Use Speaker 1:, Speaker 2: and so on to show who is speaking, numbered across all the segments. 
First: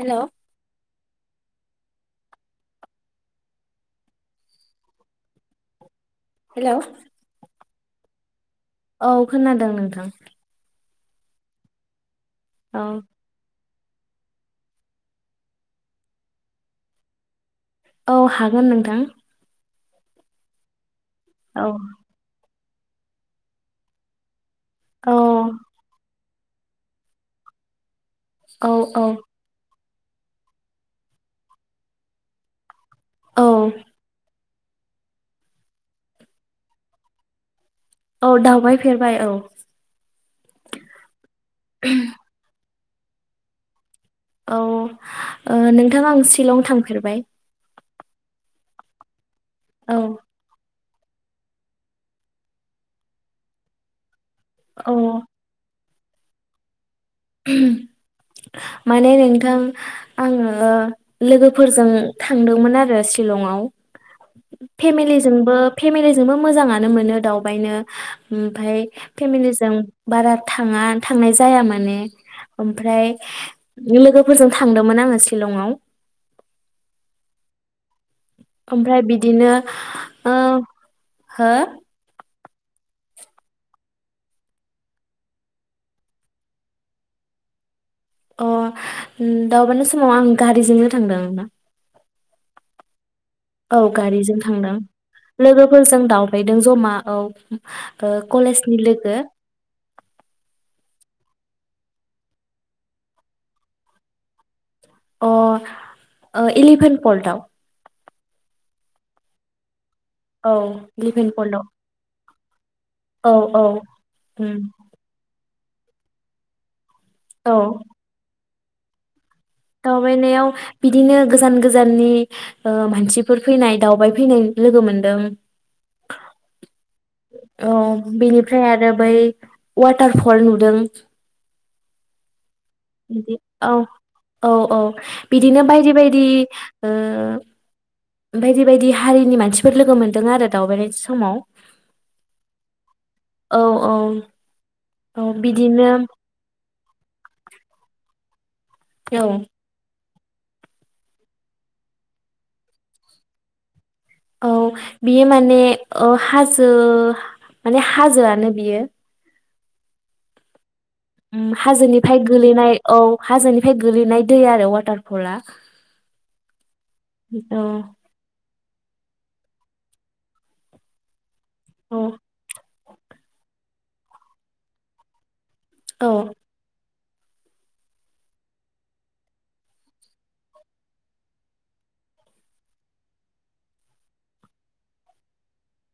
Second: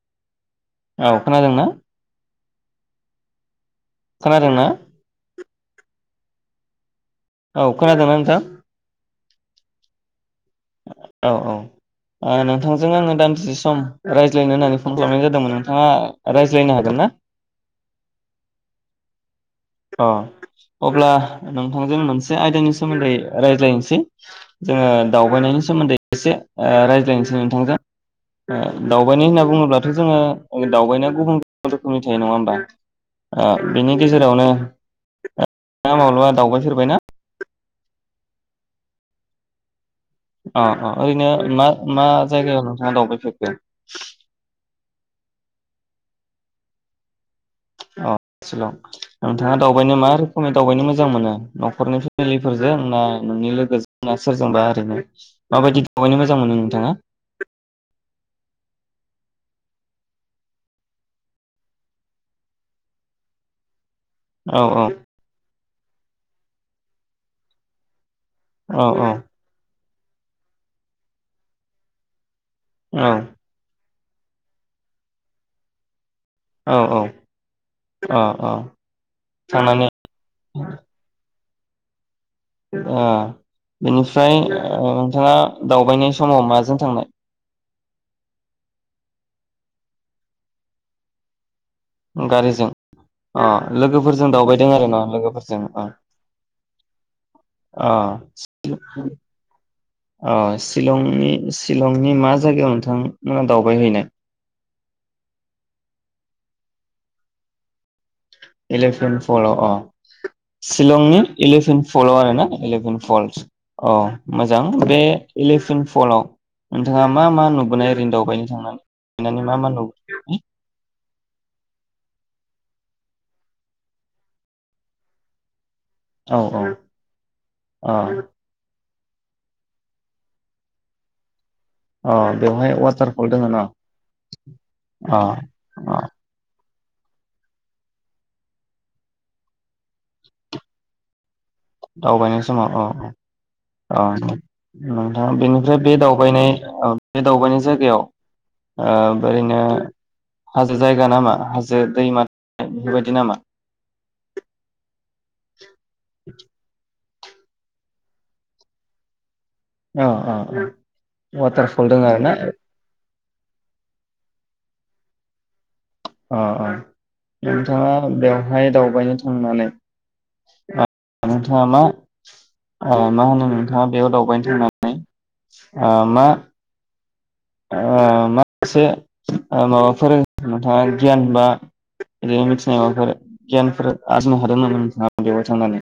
Speaker 1: हेल'
Speaker 2: औ खोनादोंना? खोनादों ना?
Speaker 1: हेल'
Speaker 2: औ खोनादोना नोंथां?
Speaker 1: औ खोनादों नोंथां।
Speaker 2: औ औ ओ
Speaker 1: औ
Speaker 2: नोंथांजों आङो दान्दिसे सम रायज्लायनो होननानै फन खालामनाय जादोंमोन नोंथाङा रायज्लायनो हागोन ना?
Speaker 1: औ हागोन नोंथां
Speaker 2: अ अब्ला
Speaker 1: औ
Speaker 2: नोंथांजों मोनसे आयदानि सो सोमोन्दै रायज्लायनिसै। ओ
Speaker 1: औ
Speaker 2: दावबायनायनि सोमोन्दै एसे ओ रायज्लायनोसै नोंथांजों।
Speaker 1: औ
Speaker 2: ओ
Speaker 1: औ
Speaker 2: दावबायनाय होनना बुङोब्लाद जोङो दावबायनाया गुबुन गुबुन रोखोमनि थायो नङा ओमबा?
Speaker 1: औ
Speaker 2: ओ बेनि गेजेरावनो [unintelligible] माब्लाबा दावबाय फेरबायना?
Speaker 1: औ दावबाय फेरबाय औ।
Speaker 2: अ अ ओरैनो मा मा जायगायाव दावबायफेरखो?
Speaker 1: औ ओ नोंथां आं शिलं थांफेरबाय।
Speaker 2: औ सिलं। नोंथाङा
Speaker 1: औ
Speaker 2: दावबायनो मा रोखोमै दावबायनो मोजा मोजां मोनो न'खरनि फेमिलिफोरजों ना नोंनि लोगो [unintelligible] सोरजोंबा
Speaker 1: औ
Speaker 2: ओरैनो माबायदि? वबायनो मोजां मोनो नोंथाङा?
Speaker 1: माने नोंथां आङो लोगोफोरजों थांदोंमोन आरो सिलंआव
Speaker 2: औ औ
Speaker 1: फेमिलिजोंबो फेमिलिजोंबो मोजाङानो मोनो दावबायनो ओमफाय
Speaker 2: औ औ
Speaker 1: फेमिलिजों बारा थाङा थांनाय जाया माने ओमफ्राय
Speaker 2: औ
Speaker 1: लोगोफोरजों थांदोंमोन आङो शिलंआव।
Speaker 2: औ औ अ अ
Speaker 1: ओमफ्राय बिदिनो
Speaker 2: थांनानै
Speaker 1: ओ हो
Speaker 2: ओ बेनिफ्राय ओ नोंथाङा दावबायनाय समाव माजों थांनाय?
Speaker 1: अ दावबायनाय समाव आं गारिजोंनो थांदों ना।
Speaker 2: गारिजों अ
Speaker 1: औ
Speaker 2: लोगोफोरजों
Speaker 1: गारिजों
Speaker 2: दावबायदों
Speaker 1: थांदों
Speaker 2: आरो ना अ
Speaker 1: लोगोफोरजों दावबायदों जमा औ
Speaker 2: अ
Speaker 1: ओ कलेजनि लोगो।
Speaker 2: सिलंनि सिलंनि मा जायगायाव नोंथांमोना दावबाय हैैनाय?
Speaker 1: अ ओ एलिभेनट पल्टाव।
Speaker 2: इलेफेन फल‌आव अ
Speaker 1: औ
Speaker 2: सिलंनि
Speaker 1: पर्टआव
Speaker 2: इलिभेन फल‌आव आरो ना? इलेभेन
Speaker 1: औ
Speaker 2: फलस
Speaker 1: औ
Speaker 2: अ
Speaker 1: उम
Speaker 2: मोजां बे इलेभेन फलाव नोंथाङा मा मा
Speaker 1: औ
Speaker 2: नुबोनाय ओरै दावबायनि [unintelligible]
Speaker 1: दावबायनायाव बिदिनो गोजान गोजाननि मानसिफोर फैनाय दावबाय फैनाय लोगो मोनदों
Speaker 2: औ औ
Speaker 1: औ
Speaker 2: अ
Speaker 1: बिनिफ्राय आरो बै वाथारफल नुदों
Speaker 2: अ बेवहाय वाटारफल
Speaker 1: बिदि
Speaker 2: दोङ न
Speaker 1: औ औ औ
Speaker 2: अ
Speaker 1: बिदिनो बायदि
Speaker 2: अ
Speaker 1: बायदि ओ बायदि बायदि हारिनि मानसिफोर लोगो मोनदों आरो दावबायनाय समाव
Speaker 2: दावबायनाय समाव औ औ
Speaker 1: औ
Speaker 2: नोंथाङा बेनिफ्राय
Speaker 1: बिदिनो
Speaker 2: बे दावबायनाय बे दावबायनाय जायगायाव ओ
Speaker 1: औ
Speaker 2: ओरैनो हाजो जायगा नामा हाजो दैमा बेफोरबायदि नामा
Speaker 1: औ बियो माने हाजो जो माने हाजोआनो बियो
Speaker 2: अ अ अ
Speaker 1: उम हाजोनिफ्राय गोलैनाय औ हाजोनिफ्राय गोगलैनाय दै आरो वाटारफलआ
Speaker 2: अ अ नोंथाङा बेयाव बहाय दावबायनो थांनानै नोंथाङा
Speaker 1: औ
Speaker 2: मा मा होनो नोंथाङा बेयाव दावबायनो थांनानै ओ
Speaker 1: औ
Speaker 2: मा माखासे माबाफोर नोंथाङा गियान बा बिदिनो मिथिनाय माबाफोर गियानफोर आरजिनो हादोंमोन नोंथाङा बेवहाय थांनानै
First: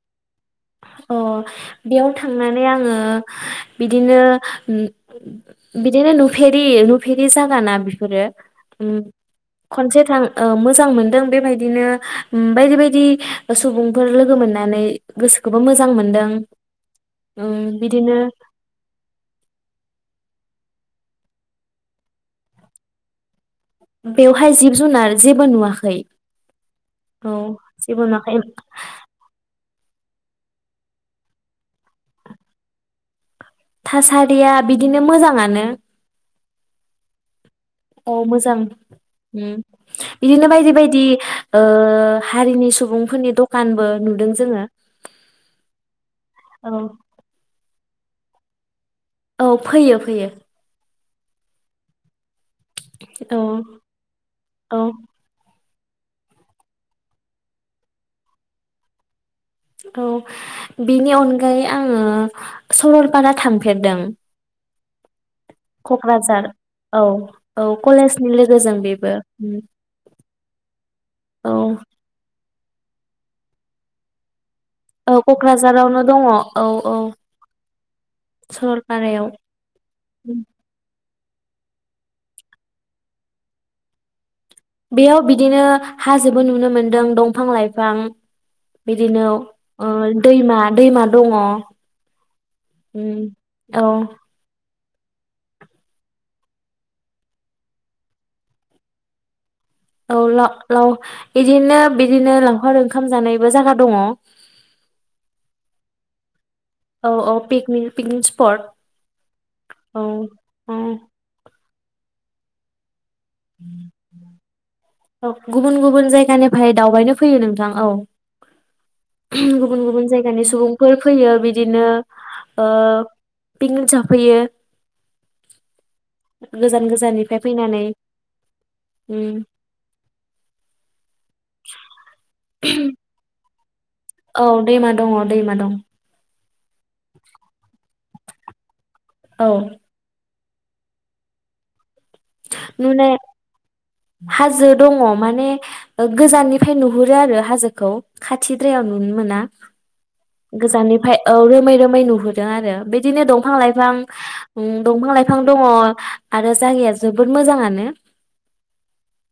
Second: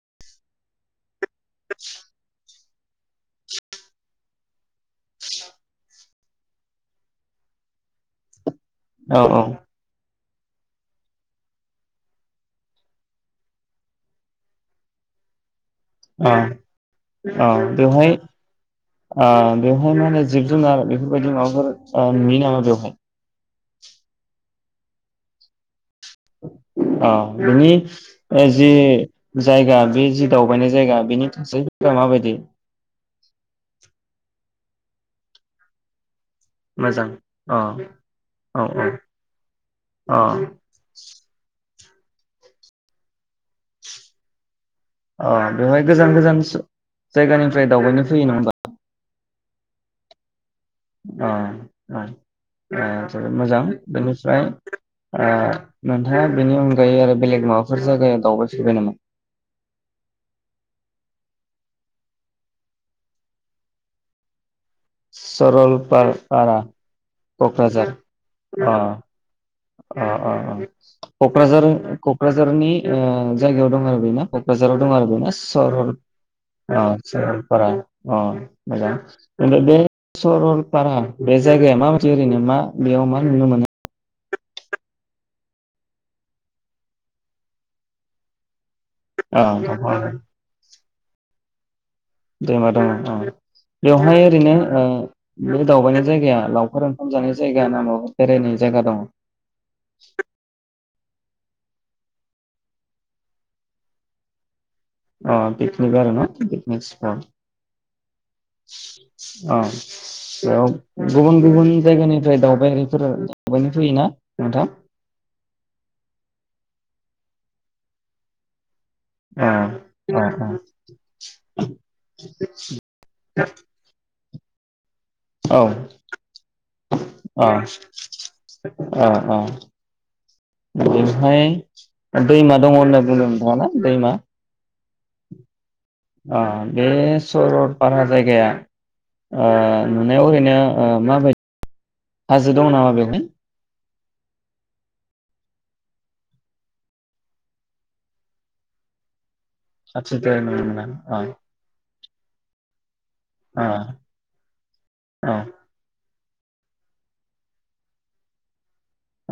Speaker 1: [inaudible] अ बेयाव थां थांनानै आङो बिदिनो बिदिनो नुफेरि नुफेरि जागाना बेफोरो उम
Speaker 2: औ औ
Speaker 1: खनसे थां मोजां मोनदों बेबायदिनो बायदि बायदि सुबुंफोर लोगो मोननानै गोसो
Speaker 2: औ ओ
Speaker 1: उम
Speaker 2: बेवहाय
Speaker 1: बिदिनो
Speaker 2: ओ बेवहाय मा होनो जिब जुनार बेफोरबायदि माबाफोर नुयो नामा बेवहाय
Speaker 1: बेवहाय जिब जुनार जेबो नुवाखै
Speaker 2: ओ
Speaker 1: औ
Speaker 2: बिनि
Speaker 1: जेबो नुवाखै
Speaker 2: जि जायगा बे जि दावबायनाय जायगा बेनि थासारिफ्रा माबायदि
Speaker 1: थासारिया बिदिनो मोजाङानो
Speaker 2: मोजां अ
Speaker 1: अ मोजां
Speaker 2: औ
Speaker 1: ओम
Speaker 2: अ
Speaker 1: बिदिनो बायदि बायदि ओ ओ हारिनि सुबुंफोरनि दखानबो नुदों जोङो
Speaker 2: अह बेवहाय गोजान गोजान सो
Speaker 1: औ
Speaker 2: जायगानिफ्राय दावबायनो फैयो नङाहमबा
Speaker 1: औ फैयो फैयो
Speaker 2: अ औ अ जोबोद
Speaker 1: औ
Speaker 2: मोजां बेनिफ्राय
Speaker 1: औ
Speaker 2: ओ नोंथाङा बेनि अनगायै आरो बेलेग माबाफोर जायगायाव दावबायफेरबाय नामा
Speaker 1: थ बेनि अनगायै आङो सरलपारा थांफेरदों कक्राझार
Speaker 2: सरलपारा
Speaker 1: औ औ
Speaker 2: क'क्राझार
Speaker 1: कलेजनि
Speaker 2: अ
Speaker 1: लोगोजों बेबो उम
Speaker 2: अ अ अ
Speaker 1: औ
Speaker 2: कक्राझार कक्राझार झार नि जायगायाव दं आरो बेना क- कक्राझाराव दं आरो
Speaker 1: औ
Speaker 2: बे ना सरल
Speaker 1: क'क्राझारावनो दङ औ
Speaker 2: अ
Speaker 1: औ
Speaker 2: सरलपारा अ मोजां
Speaker 1: सरलपारायाव
Speaker 2: ओमफ्राय बे सरलपारा बे जायगाया माबादि ओरैनो मा बेयाव मा नुनो मोनो
Speaker 1: बेयाव बिदिनो हाजोबो नुनो मोनदों दंफां लाइफां बिदिनो
Speaker 2: मोनो
Speaker 1: ओ
Speaker 2: औ
Speaker 1: दैमा दैमा दङ
Speaker 2: दैमा दङ औ
Speaker 1: औ
Speaker 2: बेवहाय ओरैनो ओ नो दावबायनाय जायगाया लावखार ओंखाम जानाय जायगा ना माबा बेरायनाय जायगा दं
Speaker 1: औल औ इदिनो बिदिनो लावखार ओंखाम जानायबो जायगा दङ
Speaker 2: अ पिकनिक आरो ना पिकनिक स्पट
Speaker 1: औ पिकनिक पिकनिक स्पट
Speaker 2: औ बेयाव
Speaker 1: औ
Speaker 2: गुबुन गुबुन जायगानिफ्राय दावबायनायारिफोरा
Speaker 1: औ गुबुन गुबुन जायगानि [unintelligible] दावबायनो फैयो नोंथां औ
Speaker 2: अ
Speaker 1: गुबुन गुबुन
Speaker 2: अ
Speaker 1: जायगानि सुबुंफोर फैयो बिदिनो ओ पिकनिक जाफैयो
Speaker 2: औ
Speaker 1: गोजान गोजाननिफ्राय फैनानै
Speaker 2: ओ ओ
Speaker 1: उम
Speaker 2: बेवहाय दैमा दङ होनना बुंदों दङो ना दैमा
Speaker 1: औ दैमा दङ दैमा दं
Speaker 2: अ बे सरलपारा जायगाया
Speaker 1: औ
Speaker 2: ओ नुनायाव ओरै नो ओ माबाय हाजो दं नामा
Speaker 1: नुनाय
Speaker 2: बेवहाय?
Speaker 1: हाजो दङ माने गोजाननिफाय नुहुरो आरो हाजोखौ खाथिद्रायाव नुनो मोना।
Speaker 2: खाथिद्राय नुनो मोना
Speaker 1: गोजाननिफाय
Speaker 2: अ
Speaker 1: औ रोमै रोमै नु नुदों आरो बि दिनो दंफां
Speaker 2: अ
Speaker 1: लाइफां ओम दंफां
Speaker 2: औ
Speaker 1: लाइफां दङ। आरो जायगाया जोबोद मोजाङानो।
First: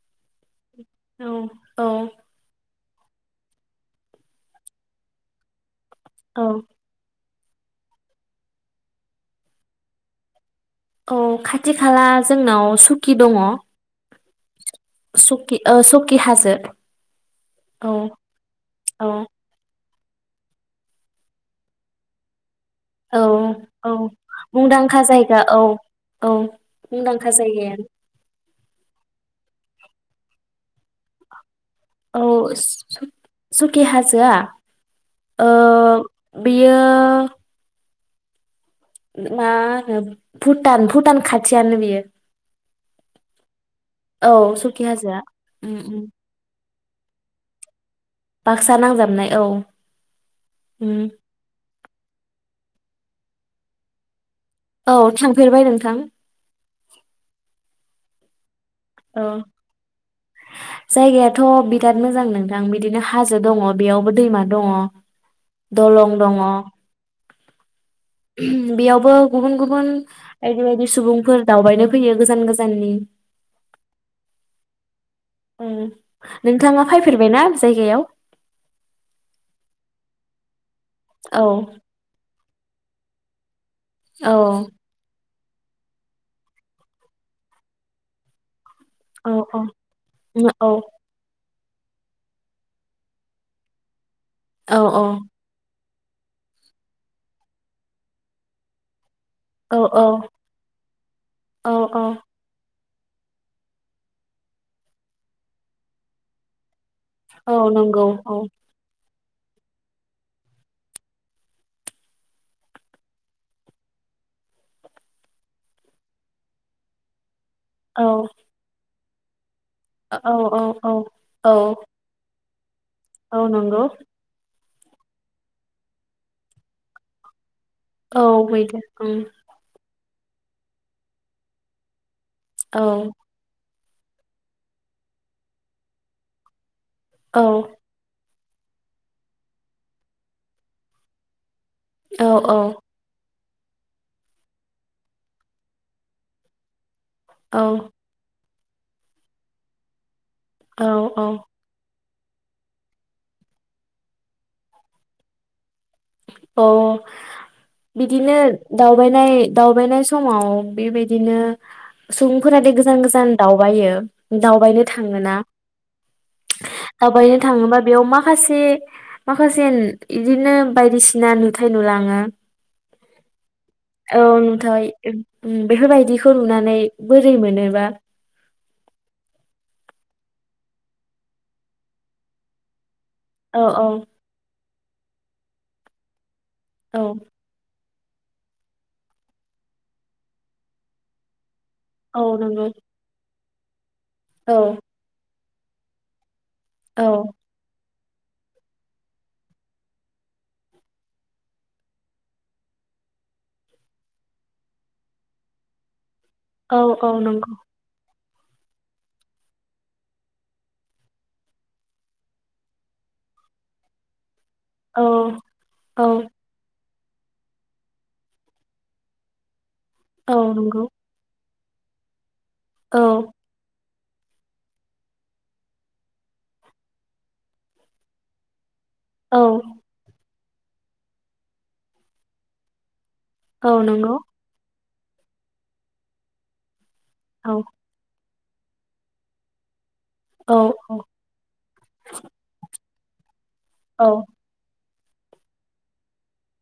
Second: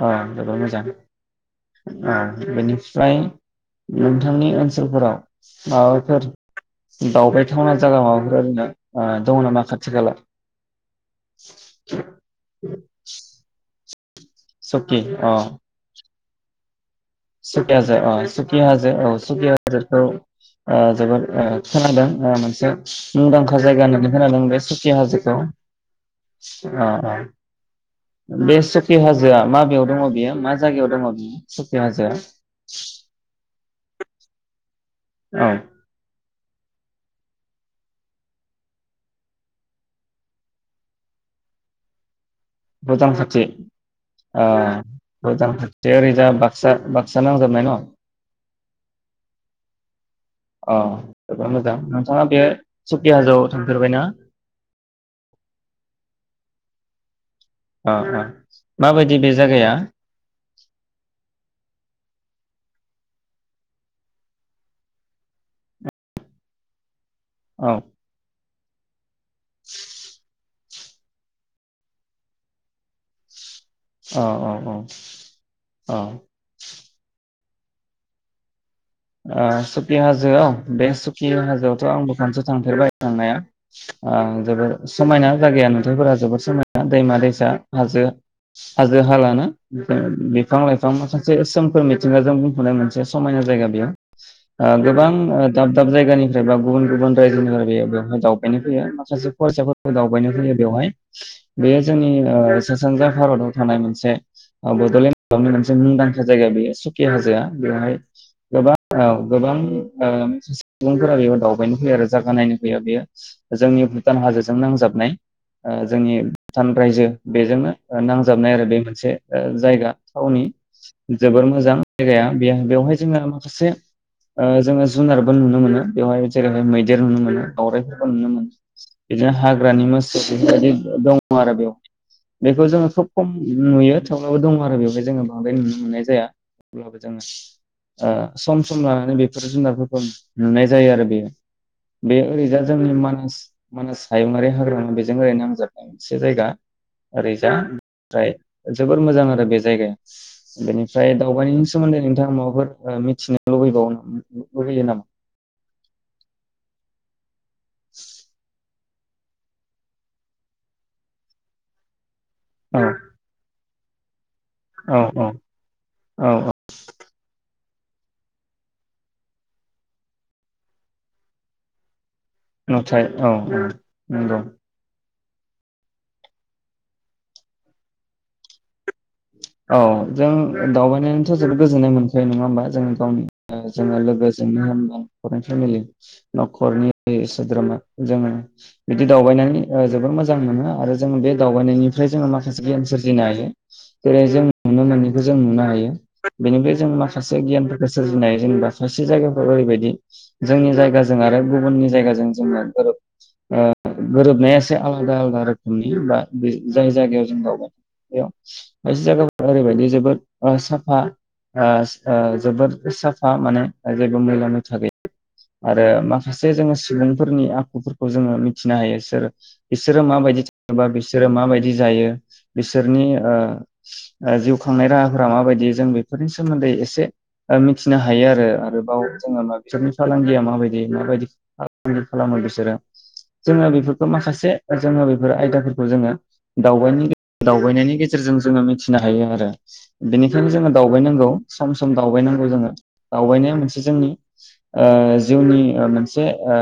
Speaker 2: अ जोबोद मोजां
Speaker 1: औ
Speaker 2: औ बेनि फ्राय नोंथांनि ओनसोलफोराव माबाफोर
Speaker 1: औ
Speaker 2: दावबाय थावना जागा माबाफोर ओरैनो ओ दङना नामा खाथि खाला?
Speaker 1: औ खाथि खाला जोंनाव सुकि दङ।
Speaker 2: सकि अ।
Speaker 1: कि हाजो।
Speaker 2: सुकि
Speaker 1: औ
Speaker 2: हाजो अ सुकि हाजो औ सुकि हाजो खौ ओ जोबोद ओ खोनादों ओ मोनसे
Speaker 1: औ
Speaker 2: मुंदांखा जायगा
Speaker 1: औ
Speaker 2: होननानै खोनादों बे सुकि
Speaker 1: मुंदांखा
Speaker 2: हाजोखौ
Speaker 1: जायगा औ औ
Speaker 2: अ अ
Speaker 1: मुंदांखा जायगाया
Speaker 2: बे सकि हाजोआ माबेयाव दङ बेयो मा जायगायाव दङ बियो? सकि हाजोआ।
Speaker 1: औ सुकि हाजोआ ओ
Speaker 2: औ।
Speaker 1: बियो मा होनो भुटान भुटान खाथियानो बियो।
Speaker 2: भुटान खाथि ओ
Speaker 1: औ सुकि हाजोआ
Speaker 2: भुटान
Speaker 1: उम
Speaker 2: खाथि
Speaker 1: उम
Speaker 2: ओरैजा बाक सा बाक्सा नांजाबनाय न।
Speaker 1: बाक्सा नांजाबनाय औ उम।
Speaker 2: सुकि हाजोआव थांफेरबायना?
Speaker 1: औ थांफेरबाय नोंथां
Speaker 2: अ अ। माबायदि
Speaker 1: अ
Speaker 2: बे जायगाया
Speaker 1: जायगायाथ बिराद मोजां नों थां बिदिनो हाजो दङ बेयावबो दैमा दङ दलं दङ।
Speaker 2: औ।
Speaker 1: बेयावबो गुबुन गुबुन बायदि बायदि सुबुंफोर दावबायनो फैयो गोजान गोजाननि।
Speaker 2: औ औ औ औ।
Speaker 1: फायफेरबायना बि जायगायाव?
Speaker 2: ओ सुखि हाजोआव बे सुखि
Speaker 1: औ
Speaker 2: हाजोआवथ' आंबो खनसे थांफेरबाय थांनाया।
Speaker 1: औ
Speaker 2: ओं जोबोर समायना जागाया नुथायफोरा जोबोद समायना दैमा-दैसा, हाजो
Speaker 1: औ
Speaker 2: हाजो-हालाना
Speaker 1: औ
Speaker 2: बिफा
Speaker 1: औ
Speaker 2: बिफां-लाइफां माखासे सोम खोर मिथिंगाजों बुंफ'नाय मोनसे समायना जायगा बेयो ओ
Speaker 1: औ
Speaker 2: गोबां ओ दाब दाब जायगानिफ्राय बा गुबुन-गुबुन रायजोनिफ्राय बेयो बेवहाय दावबायनो फैयो माखासे
Speaker 1: औ
Speaker 2: फरायसाफोरबो दावबायनो फैयो बेवहाय
Speaker 1: औ
Speaker 2: बेयो
Speaker 1: औ
Speaker 2: जोंनि ओ सानजा भारताव थानाय मोनसे ओ बड'लेण्ड हालामनि मोनसे मुंदांखा जायगा बेयो सु खि हाजोआ
Speaker 1: औ
Speaker 2: बेवहाय
Speaker 1: नंगौ औ
Speaker 2: गोबां औ गोबां ओ सुबुंफोरा बेयाव दावबायनो फैयो आरो जागा नायनो फैयो बेयो जोंनि भुटान हाजोजों नांजाबनाय ओ‌ जोंनि भुटान रायजो बेजोंनो ओ
Speaker 1: औ
Speaker 2: नांजाबनाय आरो बे मोनसे ओ जायगा
Speaker 1: औ
Speaker 2: थावनि
Speaker 1: औ औ
Speaker 2: जोबोर
Speaker 1: औ
Speaker 2: मोजां जायगाया बे-बेवहाय जोङो
Speaker 1: औ
Speaker 2: सासे
Speaker 1: नंगौ
Speaker 2: ओ जोङो जुनारबो नुनो मोनो बेवहाय जेरैहाय मैदेर नुनो मोनो दावरायफोरखौ
Speaker 1: औ
Speaker 2: नुनो मोनो
Speaker 1: मैदेर उम
Speaker 2: बिदिनो हाग्रानि मो सा दं आरो बेयाव बेखौ
Speaker 1: औ
Speaker 2: जोङो खोब खम नुयो थावब्लाबो दं आरो बेवहाय जोङो बांद्राय नुनो मोननाय जाया होमब्लासो
Speaker 1: औ
Speaker 2: जों ओ सम सम लानानै बेफोर जुनारफोरखौ नुनाय जायो आरो बे बे
Speaker 1: औ औ
Speaker 2: ओरैजा जोंनि मानास मानास हायुङारि हाग्रा बेजों ओरै नांजाबनाय मोनसे जायगा ओरैजा
Speaker 1: औ
Speaker 2: ओमफ्राय जोबोर मोजां आरो बे जायगाया
Speaker 1: औ
Speaker 2: बेनिफ्राय
Speaker 1: औ
Speaker 2: दावबायनि सोमोन्दै नों नोंथां माबाफोर ओ मिथिनो लुबैबावो लुबैयो नामा?
Speaker 1: अ बिदिनो दावबायनाय दावबायनाय समाव बेबायदिनो सुबुंफोरा दि
Speaker 2: औ
Speaker 1: गोजान गोजान दाउ बायो। दावबायनो
Speaker 2: औ औ
Speaker 1: थाङोना
Speaker 2: औ औ
Speaker 1: दावबायनो थाङोबा बेयाव माखासे माखासे होन इदिनो बायदिसिना नुथाय नुलाङो।
Speaker 2: नाथाय औ औ।
Speaker 1: औ
Speaker 2: नंगौ
Speaker 1: नुथाय। बेफोरबायदिखौ नुनानै बोरै मोनोबा?
Speaker 2: औ जों दावबायनानैथ' जोबोद गोजोननाय मोनखायो नङा होमबा जों गावनि
Speaker 1: औ
Speaker 2: ओ
Speaker 1: औ
Speaker 2: जोङो लोगोजोंनो होन पराइन फेमेलि
Speaker 1: औ
Speaker 2: न'खरनि सोद्रोमा जोङो बिदि दावबायनानै ओ जोबोर मोजां मोनो आरो जों बे दाव बायनायनिफ्राय
Speaker 1: औ
Speaker 2: जोङो माखासे
Speaker 1: नंगौ
Speaker 2: गियान सोरजिनो हायो। [inaudible] जेरै जों
Speaker 1: औ
Speaker 2: नुनो मोनिखि जों नुनो हायो बेनिफ्राय जों
Speaker 1: औ
Speaker 2: माखासे गियान फोर सोरजिनाय जेनेबा सासे जायगाफ्राव ओरैबायदि जोंनि जायगाजों आरो गुबुननि जायगाजों जोङो गोरोब ओ गोरोबनाया एसे आलादा आलदा रोखोमनि बा बै
Speaker 1: औ
Speaker 2: जाय
Speaker 1: औ
Speaker 2: जायगायाव जों
Speaker 1: नंगौ
Speaker 2: गाव गाव एयाव बायसे जायगाफोरा ओरैबायदि जोबोद ओ साफा ओ ओ जोबोद साफा माने जेबो मैला मै था
Speaker 1: औ
Speaker 2: गैया आरो
Speaker 1: औ
Speaker 2: माखासे जोङो सुबुंफोरनि आखुफोरखौ जोङो मिथिनो हायो सोर बिसोरो
Speaker 1: औ
Speaker 2: माबायदि थाङोबा
Speaker 1: नंगौ
Speaker 2: बिसोरो माबाय दि जायो। बिसोरनि
Speaker 1: औ
Speaker 2: ओ ओ जिउ खांनाय राहाफोरा माबायदि जों बेफोरनि सोमोन्दै एसे मिथिनो हायो आरो, आरो औ जोङो मा बिसोरनि फालांगिया मा बायदि माबायदि फालांगि खालामो बिसोरो। जोङो
Speaker 1: औ
Speaker 2: बेफोरखौ
Speaker 1: नंगौ
Speaker 2: माखासे जोङो बेफोर आयदाफोरखौ जोङो दावबायनि
Speaker 1: औ
Speaker 2: दावबायनायनि गेज जेरजों जोङो मिथिनो हायो आरो। बेनिखायनो
Speaker 1: औ
Speaker 2: जोङो दावबायनांगौ सम सम दावबायनांगौ जोङो। दावबायनाया मोन से
Speaker 1: औ
Speaker 2: जोंनि ओ जिउनि ओ मोनसे ओ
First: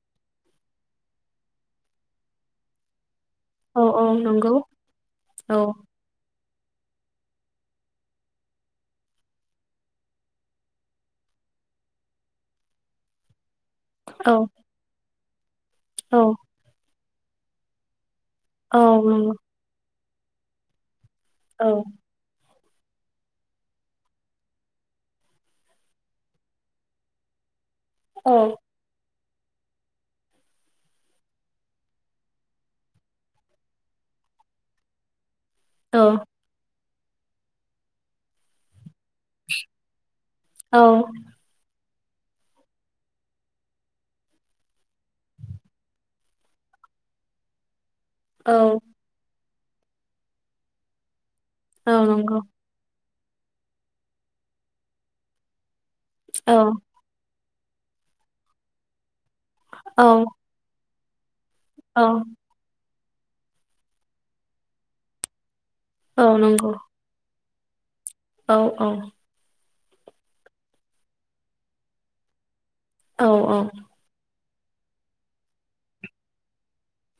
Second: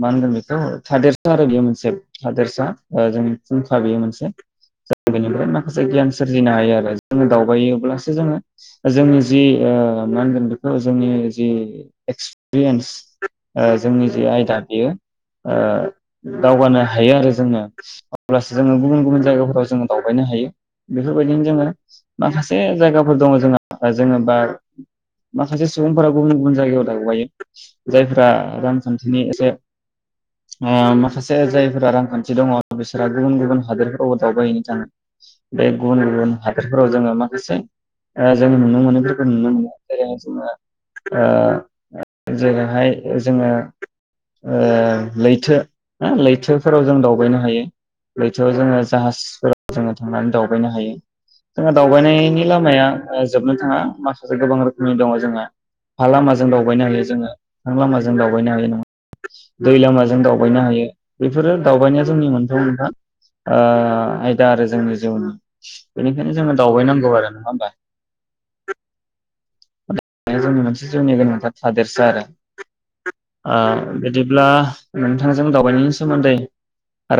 Speaker 2: मा होनगोन बेखौ थादेरसा आरो बेयो मोनसे थादेरसा ओ जों जोंखा
Speaker 1: औ
Speaker 2: बियो
Speaker 1: औ
Speaker 2: मोनसे
Speaker 1: नंगौ
Speaker 2: जायगानिफ्राय
Speaker 1: औ
Speaker 2: मा सोरजिनो हायो आरो जोङो दावबायोब्लासो जोङो जोंनि जि ओ मा होनगोन बेखौ जोंनि जि एक्सपिरियेन्स ओ जोंनि जे
Speaker 1: औ
Speaker 2: आयदा बेयो
Speaker 1: औ
Speaker 2: ओ दावगानो हायो आरो जोङो अब्लासो जोङो
Speaker 1: औ
Speaker 2: गुबुन गुबुन
Speaker 1: नंगौ
Speaker 2: जायगाफोराव जोङो दावबायनो हायो। बेफोरबायदिनो जोङो
Speaker 1: औ
Speaker 2: माखास एह जायगाफोर दङ जोंहा जोङो बा माखासे सुबुंफोरा गुबुन गुबुन जायगायाव दावबायो। जायफ्रा
Speaker 1: औ
Speaker 2: रांखान्थ [unintelligible] नि एसे ओ माखासे जायफोरा रांखान्थि दङ बिसोरहा गुबुन गुबुन हादोरफोरावबो दावबायहैनो थाङो। [inaudible] बे
Speaker 1: औ
Speaker 2: गुबुन गुबुन हादोर फोराव जोङो माखासे ओ जों नुनो मोनो जों
Speaker 1: औ
Speaker 2: [unintelligible] ओ जेरैहाय जोङो ओ लैथो लैथोफोराव जों दावबायनो हायो। लैथोआव जोङो जाहाजफोर जोङो थांनानै दावबायनो हायो। जोंहा
Speaker 1: औ नंगौ
Speaker 2: दावबायनायनि लामाया ओ जोबनो थाङा माखासे गोबां रोखोमनि दङ जोंहा। हा लामाजों
Speaker 1: औ
Speaker 2: दावबायनो हायो जोङो। अख्रां लामाजों दावबायनो हायो ना दै
Speaker 1: औ
Speaker 2: लामाजों दावबायनो हायो। उ बेफोरो दावबायनाया
Speaker 1: औ
Speaker 2: जोंनि मोनफा मोनफा ओ आयदा आरो जोंनि जि [unintelligible] नि बेनिखायनो
Speaker 1: औ
Speaker 2: जोङो
Speaker 1: नंगौ
Speaker 2: दावबायनांगौ आरो बा [unintelligible]
Speaker 1: औ औ
Speaker 2: जोंनि मोनसे जिउनि गोनांथार थादेरसा आरो
Speaker 1: औ
Speaker 2: आ बिदि अब्ला नोंथांजों दावबायनायनि सोमोन्दै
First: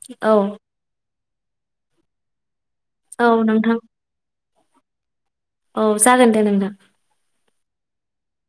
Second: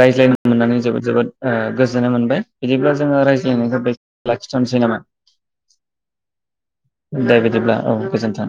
Speaker 2: रायज्लायनो
Speaker 1: औ
Speaker 2: मोननानै जोबोद जोबोद ओ गोजोननाय मोनबाय बिदिब्ला जोङो
Speaker 1: औ नोंथां
Speaker 2: रायज्लायनायखौ बे ला जानसै नामा?
Speaker 1: औ जागोन दे नोंथां
Speaker 2: दे बिदिब्ला औ गोजोन्थों